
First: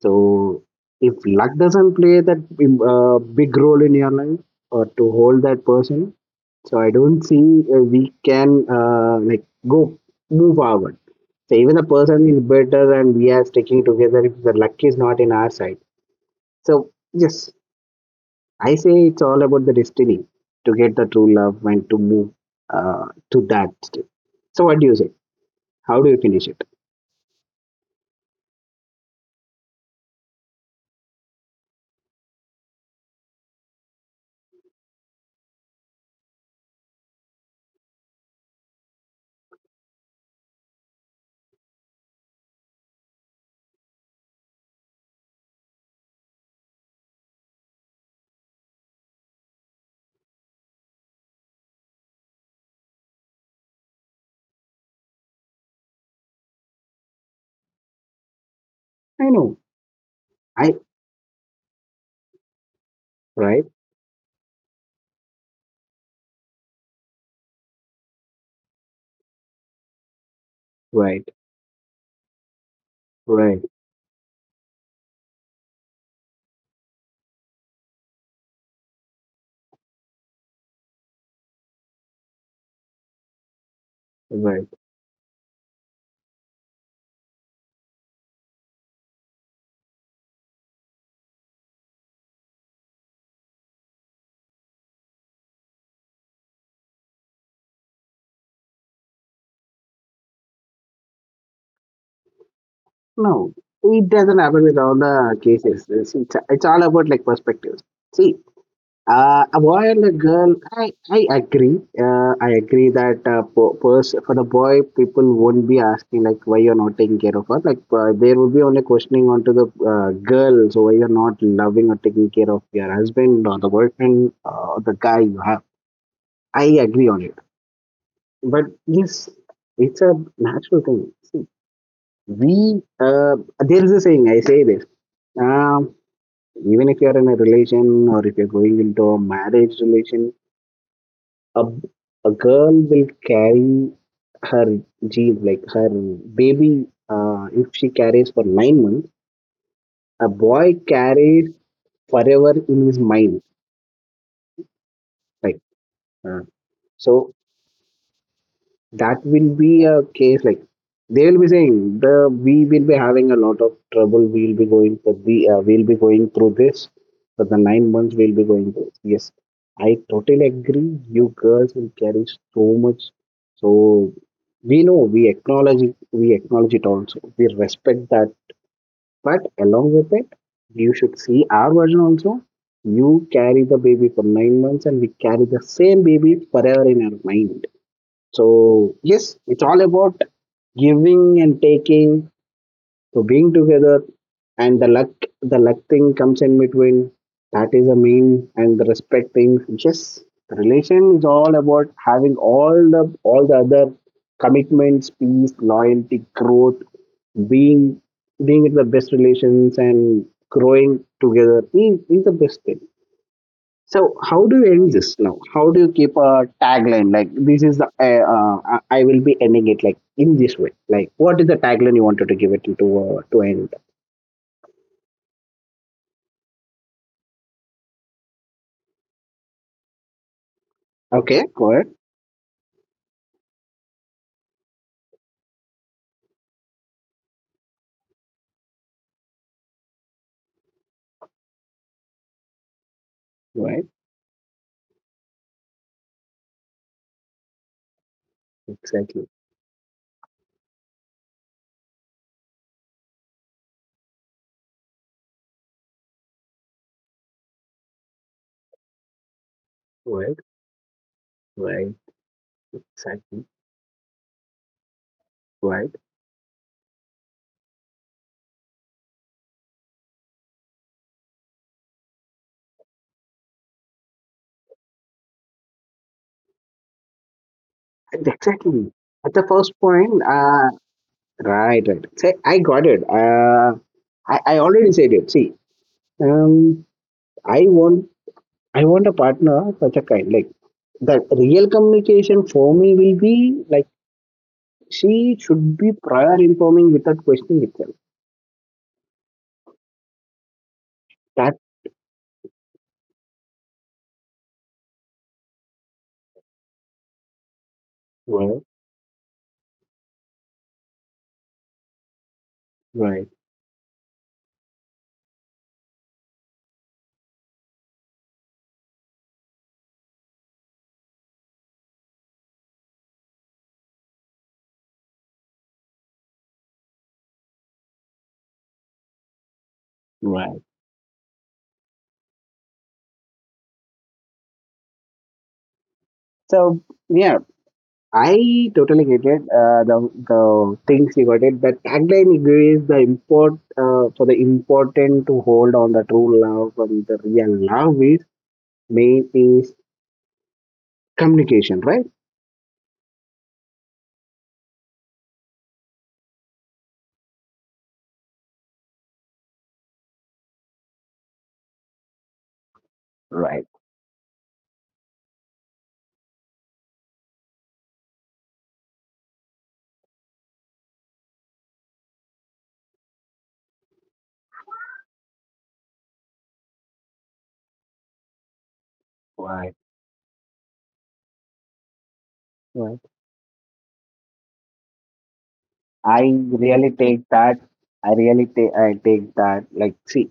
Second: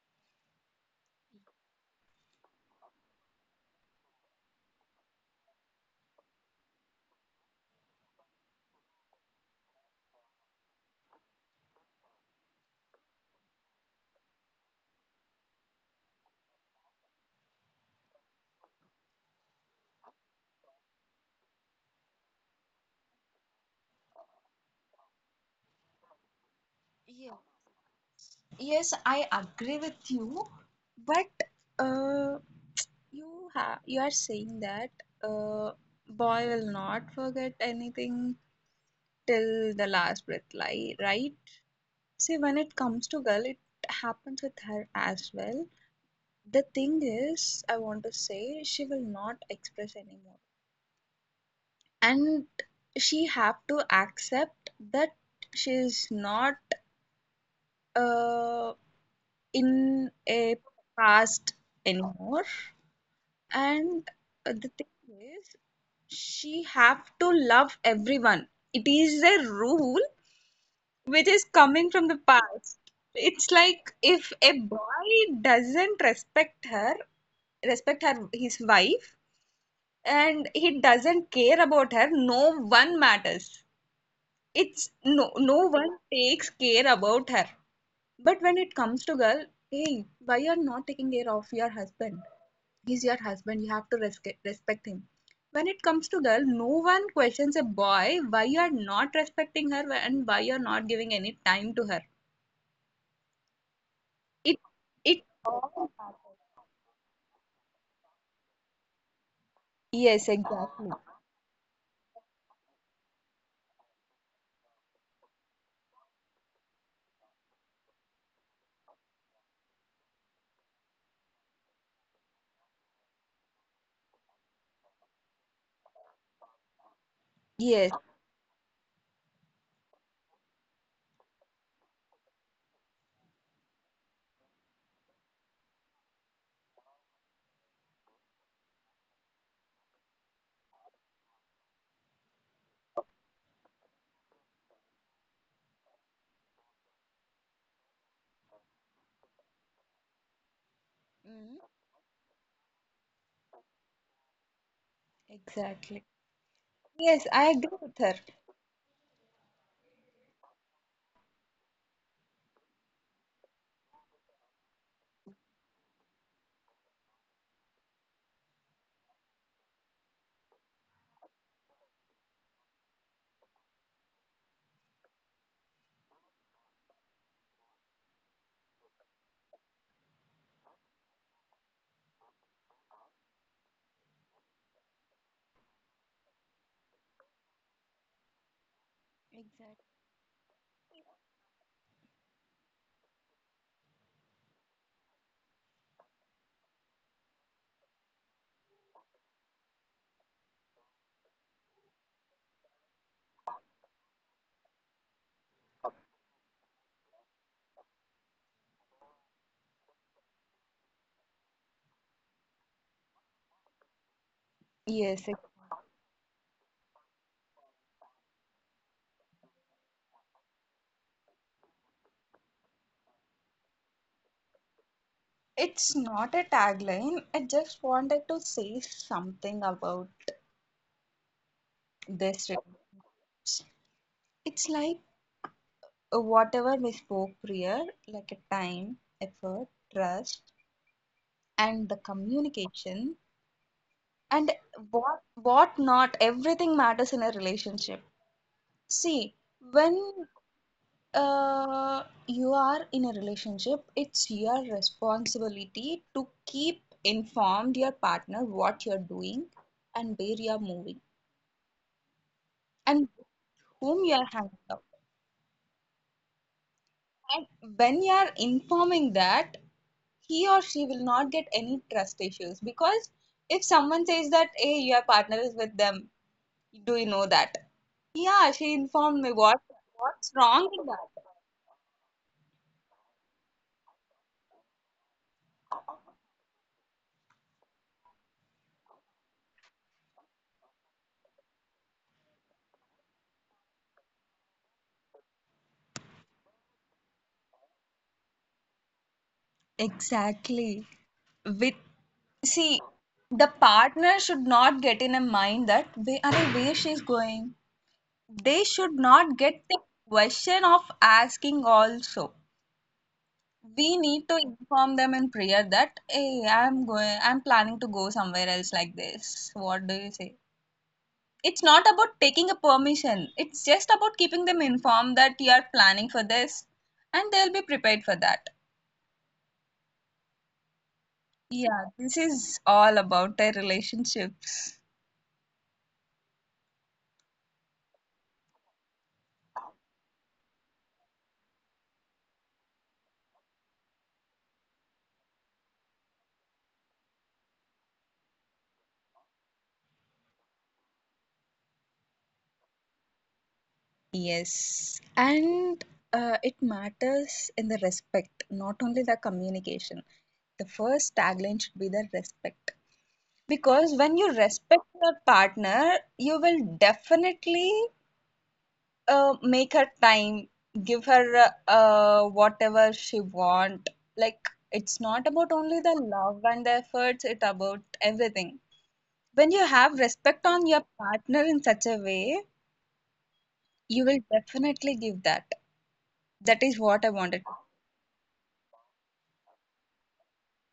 S2: So if luck doesn't play that big role in your life or to hold that person, so I don't see we can like go move forward. So even the person is better and we are sticking together if the luck is not in our side. So yes, I say it's all about the destiny to get the true love and to move uh, to that step. So what do you say? How do you finish it?
S1: yeah. Yes, I agree with you, but uh, you are saying that uh, boy will not forget anything till the last breath, right? See, when it comes to girl, it happens with her as well. The thing is, I want to say she will not express anymore, and she have to accept that she is not uh,
S2: I know.
S1: in
S2: I
S1: a past anymore.
S2: right,
S1: And the thing is, she have to love everyone. It is a rule
S2: right,
S1: which is coming from the past.
S2: right,
S1: It's like if a boy doesn't respect her his wife, and he doesn't care about her, no one matters.
S2: right.
S1: It's no, no one takes care about her. But when it comes to girl, "Hey, why you are not taking care of your husband? He's your husband. You have to respect him." When it comes to girl, no one questions a boy why you are not respecting her and why you are not giving any time to her.
S2: No, it doesn't
S1: It,
S2: happen with all
S1: it,
S2: the cases. It's all about like perspectives. See, a boy and
S1: yes,
S2: a girl,
S1: exactly.
S2: I agree. I agree that for the boy, people won't be asking like why you're not taking care of her. Like there will be only questioning onto the girl, so why you're not loving or taking care of your husband or the boyfriend or the guy you have. I agree on it.
S1: Yes,
S2: But yes, it's a natural thing. We there is a saying. I say this. um, even if you're in a relation or if you're going into a marriage relation, a, a girl will carry her gene like her baby, if she carries for 9 months, a boy
S1: mm,
S2: carries forever in his mind, like,
S1: exactly.
S2: uh,
S1: Yes,
S2: so
S1: I agree with her.
S2: that will be a case like they will be saying the we will be having a lot of trouble. We'll be going for the we'll be going through this for the 9 months. We'll be going through. Yes, I totally agree. You girls will carry so much. So we know we acknowledge it. We acknowledge it also. We respect that. But along with it, you should see our version also. You carry the baby for 9 months, and we carry the same baby forever in our mind. So yes, it's
S1: Exactly.
S2: all about giving and taking, so being together, and the luck thing comes in between. That is the main and the respect thing. Yes, the relation is all about having all the other commitments, peace, loyalty, growth, being being in the best relations and growing together is the best thing. So how do you end
S1: Yes,
S2: this
S1: ex-
S2: now? How do you keep a tagline like this is the I will be ending it like in this way? Like what is the tagline you wanted to give it to end?
S1: It's not a tagline. I just wanted to say something about
S2: Okay,
S1: this. It's like whatever we spoke prior, like a time, effort, trust, and the communication,
S2: go ahead,
S1: and what not, everything matters in a relationship. See,
S2: exactly,
S1: when you are in a relationship, it's your responsibility to keep informed your partner what you're doing and where you're
S2: go ahead,
S1: moving
S2: go ahead,
S1: and
S2: exactly,
S1: whom you are hanging out,
S2: go ahead,
S1: and when you are informing that, he or she will not get any trust issues because if someone says that, "Hey, your partner is with them. Do you know that?" "Yeah,
S2: and
S1: she informed
S2: exactly.
S1: me."
S2: At the first
S1: What's
S2: point,
S1: wrong in that?
S2: right, right. Say I got it. I already said it. See, um, I want I want a partner of such a kind like the real communication for me will be like she should be prior informing without questioning itself.
S1: Exactly. With,
S2: That's
S1: see, the partner should not get in a mind that they are where she's going. They should
S2: right,
S1: not get the question of asking also.
S2: right,
S1: We need to inform them in prayer that, "Hey, I'm going, I'm planning to go somewhere else like this. What do you say?" It's not about taking a permission, it's just about keeping them informed that you are planning for this, and they'll be prepared for that.
S2: right.
S1: Yeah, this is all about their relationships.
S2: So yeah, I totally get it. The things you got it. The tagline you give is the important to hold on the true love and the real love is main is communication, right?
S1: Yes, and it matters in the respect, not only the communication. The first tagline should be the respect, because
S2: Right,
S1: when you respect your partner, you will definitely make her time, give her whatever she want, like, it's not about only the love and the efforts, it's about everything. When you have
S2: right.
S1: respect on your partner in such a way,
S2: Right.
S1: you will definitely give that. That
S2: I
S1: is what I
S2: really
S1: wanted.
S2: take that. I take that. Like see,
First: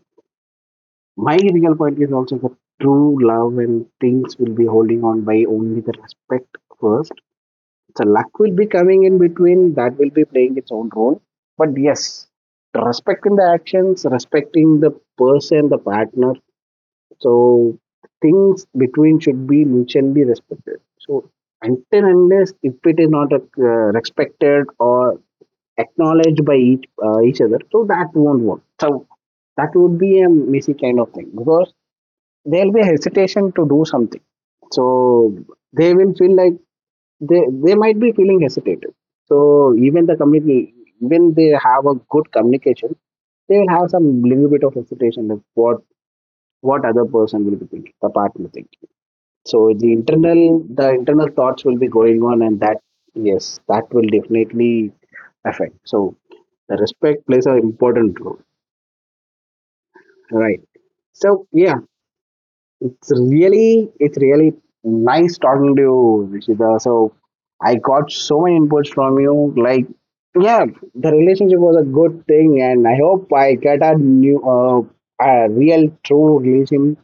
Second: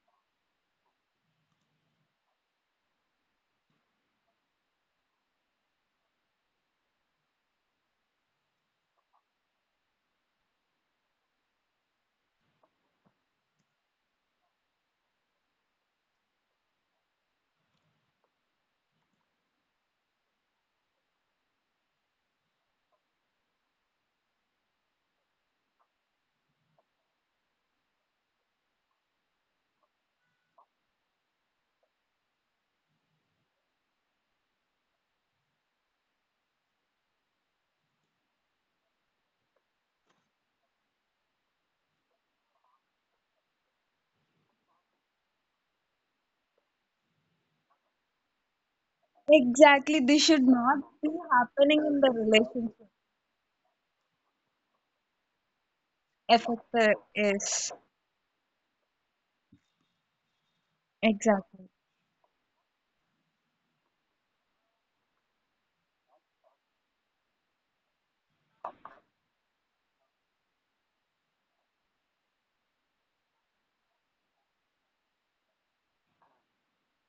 S2: my real point is also that true love and things will be holding on by only the respect first. So luck will be coming in between, that will be playing its own role. But yes, respecting the actions, respecting the person, the partner. So things between should be mutually respected. So until unless if it is not respected or acknowledged by each other, so that won't work. So that would be a messy kind of thing because there'll be a hesitation to do something. So they will feel like they might be feeling hesitated. So even the community, even they have a good communication, they will have some little bit of hesitation of what other person will be thinking, the partner thinking. So
S1: Exactly, this should not
S2: the
S1: be
S2: internal thoughts will
S1: happening
S2: be
S1: in the
S2: going on, and that
S1: relationship.
S2: yes, that will definitely affect. So the
S1: Effort
S2: respect plays an
S1: is
S2: important role, right? So
S1: exactly...
S2: yeah, it's really, it's really nice talking to you, Rishita. So I got so many inputs from you. Like, yeah, the relationship was a good thing, and I hope I get a new, a real, true relation.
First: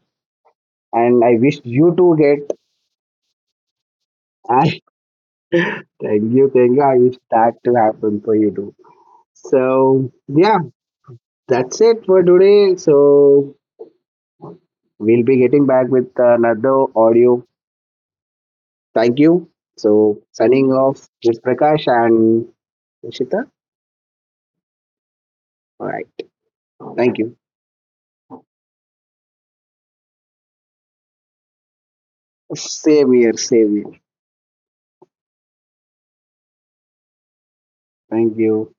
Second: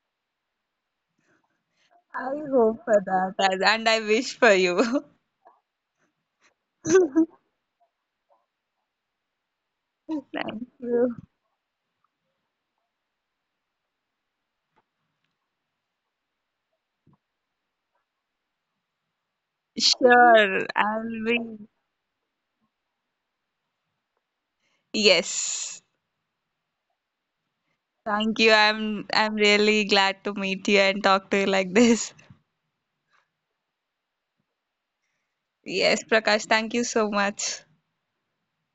S2: And I wish you to
S1: I
S2: get.
S1: hope for that. Yes, and I wish for
S2: I
S1: you.
S2: thank you, thank you. I wish
S1: Thank
S2: that to happen for you too. So yeah,
S1: you.
S2: that's it for today. So we'll be getting back with another audio. Thank you. So signing
S1: Sure,
S2: off
S1: I'll
S2: with
S1: be...
S2: Prakash and Ishita. All
S1: yes.
S2: right. Thank you.
S1: Thank you. I'm really glad to meet you and talk to you like this.
S2: Same here. Same here.
S1: Yes, Prakash, thank you so much.
S2: Thank you.